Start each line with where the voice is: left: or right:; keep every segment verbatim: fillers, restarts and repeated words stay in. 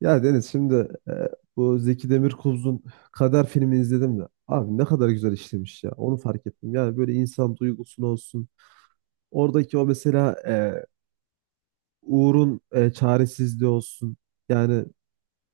right: Ya Deniz şimdi e, bu Zeki Demirkubuz'un Kader filmini izledim de abi ne kadar güzel işlemiş ya onu fark ettim. Yani böyle insan duygusunu olsun oradaki o mesela e, Uğur'un e, çaresizliği olsun yani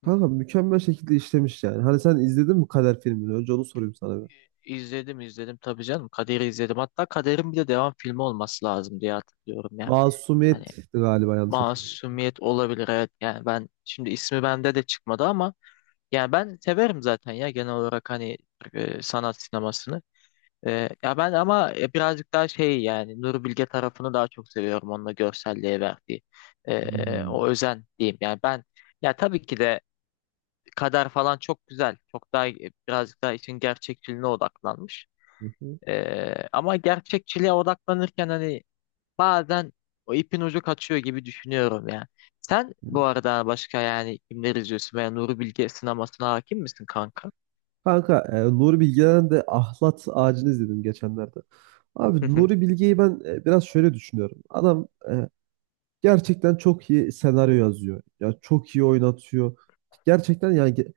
left: Hı
right: kanka
left: hı.
right: mükemmel şekilde işlemiş yani. Hani sen izledin mi Kader filmini önce onu sorayım sana bir.
left: İzledim izledim tabii canım. Kader'i izledim. Hatta Kader'in bir de devam filmi olması lazım diye hatırlıyorum ya. Hani
right: Masumiyet'ti galiba yanlış hatırlamıyorum.
left: Masumiyet olabilir, evet. Yani ben şimdi ismi bende de çıkmadı ama. Yani ben severim zaten ya, genel olarak hani e, sanat sinemasını. E, ya ben ama e, birazcık daha şey, yani Nuri Bilge tarafını daha çok seviyorum, onunla görselliğe verdiği e, o
right: Hmm.
left: özen diyeyim. Yani ben, ya tabii ki de Kader falan çok güzel. Çok daha e, birazcık daha için gerçekçiliğine odaklanmış.
right: Hı hı.
left: E, ama gerçekçiliğe odaklanırken hani bazen o ipin ucu kaçıyor gibi düşünüyorum ya. Sen bu arada başka yani kimler izliyorsun veya Nuri Bilge sinemasına hakim misin kanka?
right: Kanka e, Nuri Bilge'den de Ahlat Ağacı'nı izledim geçenlerde. Abi Nuri Bilge'yi ben e, biraz şöyle düşünüyorum. Adam e, gerçekten çok iyi senaryo yazıyor. Ya çok iyi oynatıyor. Gerçekten yani ge-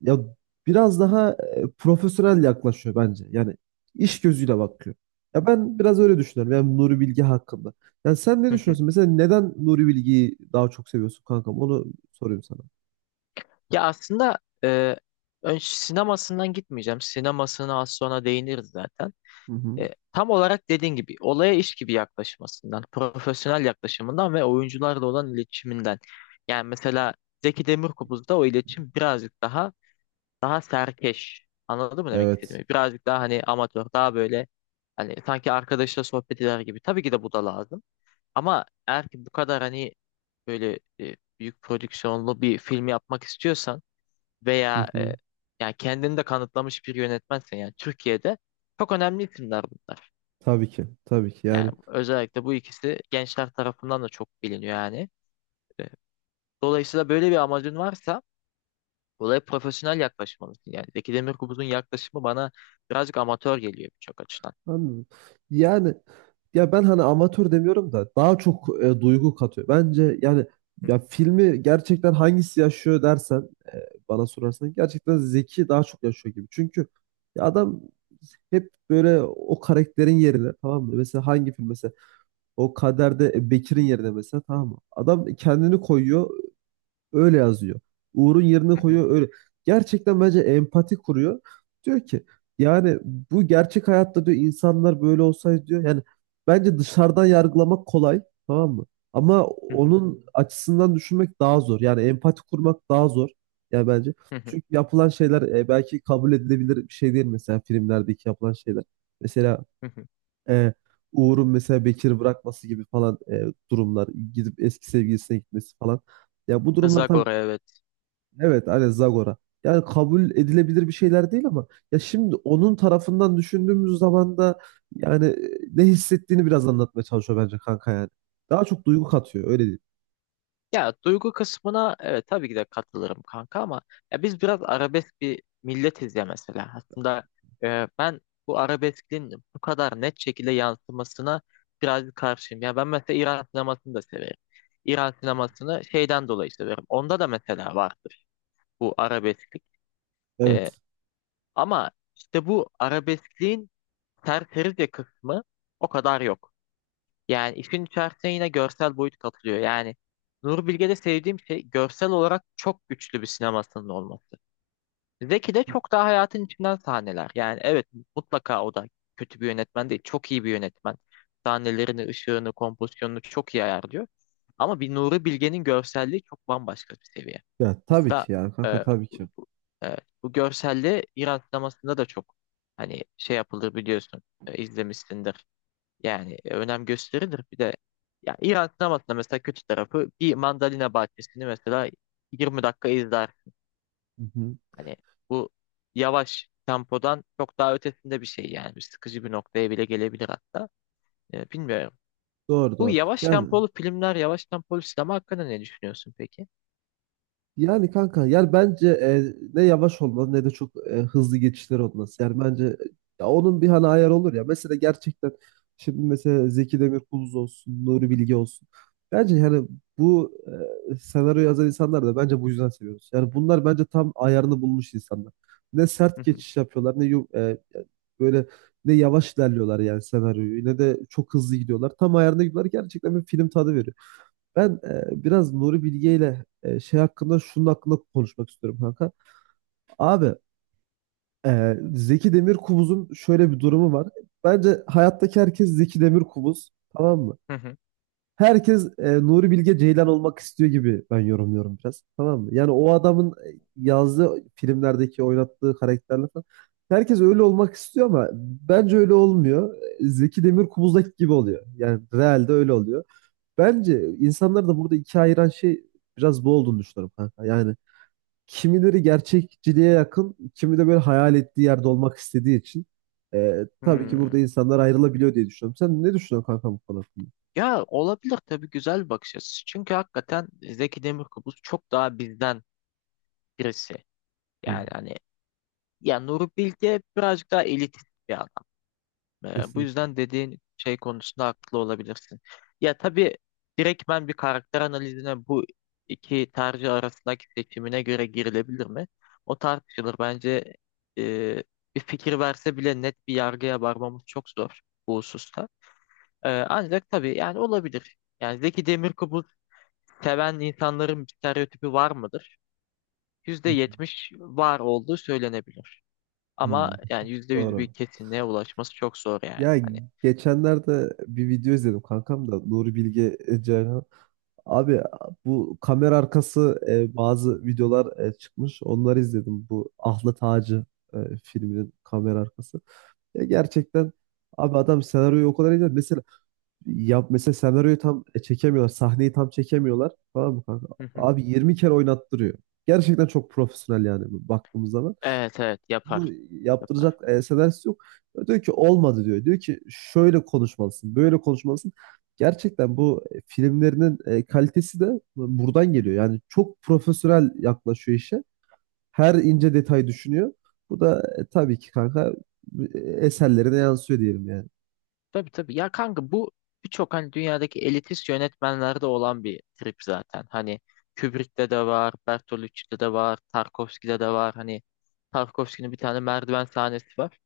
right: ya biraz daha e, profesyonel yaklaşıyor bence. Yani iş gözüyle bakıyor. Ya ben biraz öyle düşünüyorum. Yani Nuri Bilge hakkında. Yani sen ne
left: Hı hı.
right: düşünüyorsun? Mesela neden Nuri Bilge'yi daha çok seviyorsun kankam? Onu sorayım sana.
left: Ya aslında e, ön sinemasından gitmeyeceğim. Sinemasına az sonra değiniriz zaten.
right: Hı hı.
left: E, tam olarak dediğin gibi olaya iş gibi yaklaşmasından, profesyonel yaklaşımından ve oyuncularla olan iletişiminden. Yani mesela Zeki Demirkubuz'da o iletişim birazcık daha daha serkeş. Anladın mı demek
right: Evet.
left: istediğimi? Birazcık daha hani amatör, daha böyle hani sanki arkadaşla sohbet eder gibi. Tabii ki de bu da lazım. Ama eğer ki bu kadar hani böyle e, büyük prodüksiyonlu bir film yapmak istiyorsan
right: Hı
left: veya
right: hı.
left: e, yani kendini de kanıtlamış bir yönetmensen, yani Türkiye'de çok önemli isimler bunlar.
right: Tabii ki. Tabii ki.
left: Yani
right: Yani
left: özellikle bu ikisi gençler tarafından da çok biliniyor yani. E, Dolayısıyla böyle bir amacın varsa olaya profesyonel yaklaşmalısın. Yani Zeki Demirkubuz'un yaklaşımı bana birazcık amatör geliyor birçok açıdan.
right: anladım. Yani ya ben hani amatör demiyorum da daha çok e, duygu katıyor. Bence yani
left: Hı.
right: ya filmi gerçekten hangisi yaşıyor dersen e, bana sorarsan gerçekten Zeki daha çok yaşıyor gibi. Çünkü ya adam hep böyle o karakterin yerine tamam mı? Mesela hangi film mesela o Kader'de e, Bekir'in yerine mesela tamam mı? Adam kendini koyuyor, öyle yazıyor. Uğur'un yerine
left: Hı hı,
right: koyuyor öyle. Gerçekten bence empati kuruyor. Diyor ki yani bu gerçek hayatta diyor insanlar böyle olsaydı diyor. Yani bence dışarıdan yargılamak kolay tamam mı? Ama
left: hı hı,
right: onun açısından düşünmek daha zor. Yani empati kurmak daha zor. Yani bence.
left: hı hı,
right: Çünkü yapılan şeyler e, belki kabul edilebilir bir şey değil mesela filmlerdeki yapılan şeyler. Mesela
left: hı hı.
right: e, Uğur'un mesela Bekir'i bırakması gibi falan e, durumlar. Gidip eski sevgilisine gitmesi falan. Ya bu durumlar tabii
left: Zagor'a evet.
right: evet, aynen Zagora. Yani kabul edilebilir bir şeyler değil ama ya şimdi onun tarafından düşündüğümüz zaman da yani e, ne hissettiğini biraz anlatmaya çalışıyor bence kanka yani. Daha çok duygu katıyor öyle değil.
left: Ya duygu kısmına evet tabii ki de katılırım kanka ama ya biz biraz arabesk bir milletiz ya mesela. Aslında e, ben bu arabeskin bu kadar net şekilde yansımasına biraz karşıyım. Ya ben mesela İran sinemasını da severim. İran sinemasını şeyden dolayı severim. Onda da mesela vardır bu arabesklik. E,
right: Evet.
left: ama işte bu arabeskliğin serserice kısmı o kadar yok. Yani işin içerisine yine görsel boyut katılıyor. Yani Nuri Bilge'de sevdiğim şey görsel olarak çok güçlü bir sinemasının olması. Zeki'de çok daha hayatın içinden sahneler. Yani evet mutlaka o da kötü bir yönetmen değil. Çok iyi bir yönetmen. Sahnelerini, ışığını, kompozisyonunu çok iyi ayarlıyor. Ama bir Nuri Bilge'nin görselliği çok bambaşka bir seviye.
right: Ya tabii
left: Mesela
right: ki yani kanka
left: e,
right: tabii ki.
left: evet, bu görselliği İran sinemasında da çok hani şey yapılır biliyorsun, e, izlemişsindir. Yani e, önem gösterilir. Bir de ya İran sinemasında mesela kötü tarafı bir mandalina bahçesini mesela yirmi dakika izler.
right: Hı hı.
left: Hani bu yavaş tempodan çok daha ötesinde bir şey yani. Bir sıkıcı bir noktaya bile gelebilir hatta. Ee, bilmiyorum.
right: Doğru
left: Bu
right: doğru.
left: yavaş
right: Yani
left: tempolu filmler, yavaş tempolu sinema hakkında ne düşünüyorsun peki?
right: yani kanka yani bence e, ne yavaş olmalı ne de çok e, hızlı geçişler olması. Yani bence e, ya onun bir hani ayarı olur ya. Mesela gerçekten şimdi mesela Zeki Demirkubuz olsun, Nuri Bilge olsun. Bence yani bu e, senaryo yazan insanlar da bence bu yüzden seviyoruz. Yani bunlar bence tam ayarını bulmuş insanlar. Ne sert
left: Hı hı,
right: geçiş yapıyorlar ne yum- e, böyle ne yavaş ilerliyorlar yani senaryoyu ne de çok hızlı gidiyorlar. Tam ayarında gidiyorlar gerçekten bir film tadı veriyor. Ben e, biraz Nuri Bilge ile e, şey hakkında şunun hakkında konuşmak istiyorum kanka. Abi e, Zeki Demirkubuz'un şöyle bir durumu var. Bence hayattaki herkes Zeki Demirkubuz tamam mı?
left: hı hı,
right: Herkes e, Nuri Bilge Ceylan olmak istiyor gibi ben yorumluyorum biraz tamam mı? Yani o adamın e, yazdığı filmlerdeki oynattığı karakterler falan. Herkes öyle olmak istiyor ama bence öyle olmuyor. Zeki Demirkubuz'daki gibi oluyor. Yani realde öyle oluyor. Bence insanları da burada ikiye ayıran şey biraz bu olduğunu düşünüyorum kanka. Yani kimileri gerçekçiliğe yakın, kimi de böyle hayal ettiği yerde olmak istediği için e, tabii ki
left: hmm.
right: burada insanlar ayrılabiliyor diye düşünüyorum. Sen ne düşünüyorsun kanka bu konu hakkında?
left: Ya olabilir tabii, güzel bir bakış açısı. Çünkü hakikaten Zeki Demirkubuz çok daha bizden birisi.
right: Hı,
left: Yani hani, ya Nuri Bilge birazcık daha elitist bir adam. Ee, bu
right: kesinlikle.
left: yüzden dediğin şey konusunda haklı olabilirsin. Ya tabii direkt ben bir karakter analizine bu iki tercih arasındaki seçimine göre girilebilir mi? O tartışılır. Bence e, bir fikir verse bile net bir yargıya varmamız çok zor bu hususta. Ee, ancak tabii yani olabilir. Yani Zeki Demirkubuz seven insanların bir stereotipi var mıdır?
right: Hı
left: yüzde yetmiş var olduğu söylenebilir.
right: hı.
left: Ama
right: Hı,
left: yani yüzde yüz bir
right: doğru.
left: kesinliğe ulaşması çok zor yani.
right: Ya
left: Hani,
right: geçenlerde bir video izledim kankam da Nuri Bilge Ceylan. Abi bu kamera arkası e, bazı videolar e, çıkmış. Onları izledim. Bu Ahlat Ağacı e, filminin kamera arkası. Ya gerçekten abi adam senaryoyu o kadar iyi mesela yap mesela senaryoyu tam e, çekemiyorlar. Sahneyi tam çekemiyorlar. Tamam mı kanka?
left: hı hı.
right: Abi yirmi kere oynattırıyor. Gerçekten çok profesyonel yani baktığımız zaman.
left: Evet evet yapar
right: Bu
left: yapar.
right: yaptıracak e, senaryosu yok. Diyor ki olmadı diyor. Diyor ki şöyle konuşmalısın, böyle konuşmalısın. Gerçekten bu e, filmlerinin e, kalitesi de buradan geliyor. Yani çok profesyonel yaklaşıyor işe. Her ince detay düşünüyor. Bu da e, tabii ki kanka e, eserlerine yansıyor diyelim yani.
left: Tabii tabii ya kanka, bu birçok hani dünyadaki elitist yönetmenlerde olan bir trip zaten. Hani Kubrick'te de var, Bertolucci'de de var, Tarkovski'de de var. Hani Tarkovski'nin bir tane merdiven sahnesi var.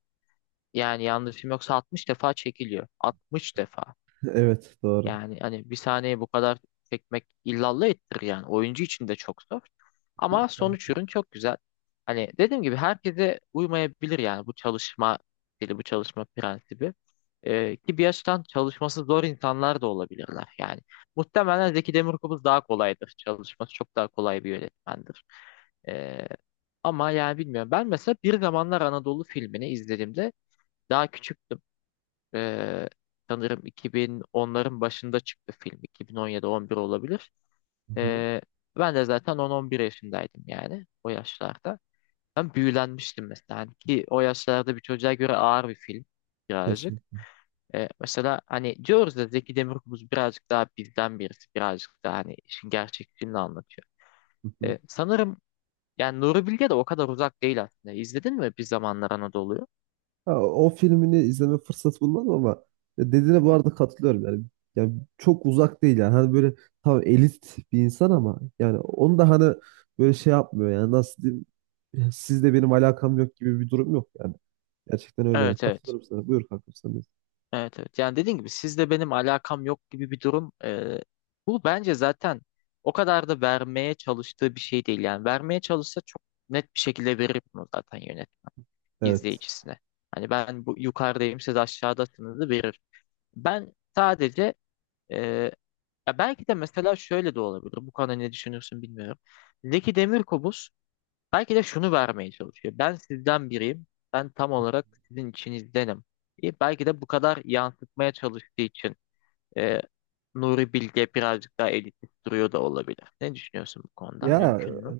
left: Yani yanlışım yoksa altmış defa çekiliyor. altmış defa.
right: Evet doğru.
left: Yani hani bir saniye bu kadar çekmek illallah ettirir yani. Oyuncu için de çok zor. Ama
right: Tabii
left: sonuç
right: ki.
left: ürün çok güzel. Hani dediğim gibi herkese uymayabilir yani bu çalışma stili, bu çalışma prensibi. Ee, ki bir yaştan çalışması zor insanlar da olabilirler yani. Muhtemelen Zeki Demirkubuz daha kolaydır. Çalışması çok daha kolay bir yönetmendir. Ee, ama yani bilmiyorum. Ben mesela Bir Zamanlar Anadolu filmini izlediğimde daha küçüktüm. Ee, sanırım iki bin onların başında çıktı film. iki bin on yedi-on bir olabilir.
right: Hı hı.
left: Ee, ben de zaten on on bir yaşındaydım yani o yaşlarda. Ben büyülenmiştim mesela. Hani ki o yaşlarda bir çocuğa göre ağır bir film birazcık.
right: Kesin.
left: Ee, mesela hani diyoruz da Zeki Demirkubuz birazcık daha bizden birisi, birazcık daha hani işin gerçekçiliğini anlatıyor.
right: Hı hı.
left: Ee, sanırım yani Nuri Bilge de o kadar uzak değil aslında. İzledin mi Bir Zamanlar Anadolu'yu?
right: Ha, o filmini izleme fırsatı bulmadım ama ya dediğine bu arada katılıyorum yani. Yani çok uzak değil yani. Hani böyle tam elit bir insan ama yani onu da hani böyle şey yapmıyor yani nasıl diyeyim, sizle benim alakam yok gibi bir durum yok yani. Gerçekten öyle yani.
left: Evet evet.
right: Katılıyorum sana. Buyur kankam sen de.
left: Evet evet. Yani dediğim gibi sizle benim alakam yok gibi bir durum. Ee, bu bence zaten o kadar da vermeye çalıştığı bir şey değil. Yani vermeye çalışsa çok net bir şekilde verir bunu zaten yönetmen
right: Evet.
left: izleyicisine. Hani ben bu yukarıdayım siz aşağıdasınız da verir. Ben sadece e, ya belki de mesela şöyle de olabilir. Bu konuda ne düşünürsün bilmiyorum. Zeki Demirkubuz belki de şunu vermeye çalışıyor. Ben sizden biriyim. Ben tam olarak sizin içinizdenim. E, belki de bu kadar yansıtmaya çalıştığı için e, Nuri Bilge birazcık daha elitist duruyor da olabilir. Ne düşünüyorsun bu konuda?
right: Ya
left: Mümkün mü?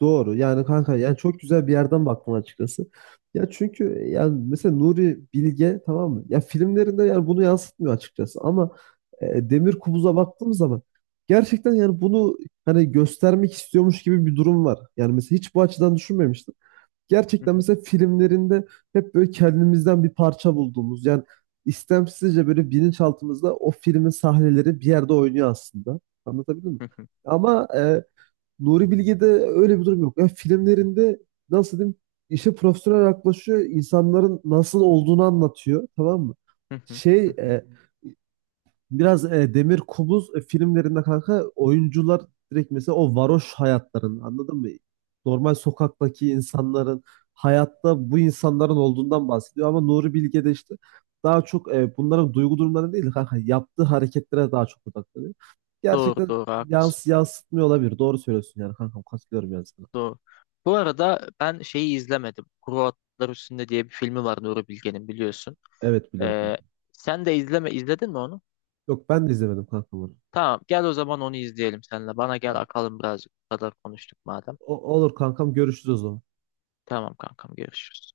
right: doğru. Yani kanka yani çok güzel bir yerden baktın açıkçası. Ya çünkü yani mesela Nuri Bilge tamam mı? Ya filmlerinde yani bunu yansıtmıyor açıkçası ama e, Demir Kubuz'a baktığımız zaman gerçekten yani bunu hani göstermek istiyormuş gibi bir durum var. Yani mesela hiç bu açıdan düşünmemiştim.
left: Hı
right: Gerçekten
left: hı,
right: mesela filmlerinde hep böyle kendimizden bir parça bulduğumuz yani istemsizce böyle bilinçaltımızda o filmin sahneleri bir yerde oynuyor aslında. Anlatabildim mi?
left: hı hı,
right: Ama e, Nuri Bilge'de öyle bir durum yok. Yani filmlerinde nasıl diyeyim işe profesyonel yaklaşıyor. İnsanların nasıl olduğunu anlatıyor. Tamam mı?
left: hı hı,
right: Şey
left: hı hı.
right: e, Biraz e, Demir Kubuz e, filmlerinde kanka oyuncular direkt mesela o varoş hayatların anladın mı? Normal sokaktaki insanların hayatta bu insanların olduğundan bahsediyor ama Nuri Bilge de işte daha çok e, bunların duygu durumları değil de kanka yaptığı hareketlere daha çok odaklanıyor.
left: Doğru
right: Gerçekten
left: doğru haklısın.
right: yans yansıtmıyor olabilir. Doğru söylüyorsun yani kankam katılıyorum yani sana.
left: Doğru. Bu arada ben şeyi izlemedim. Kuru Otlar Üstünde diye bir filmi var Nuri Bilge'nin, biliyorsun.
right: Evet biliyorum.
left: E, sen de izleme izledin mi onu?
right: Yok ben de izlemedim kankam onu.
left: Tamam, gel o zaman onu izleyelim seninle. Bana gel
right: Tamam.
left: akalım birazcık. Bu kadar konuştuk madem.
right: O- olur kankam görüşürüz o zaman.
left: Tamam kankam, görüşürüz.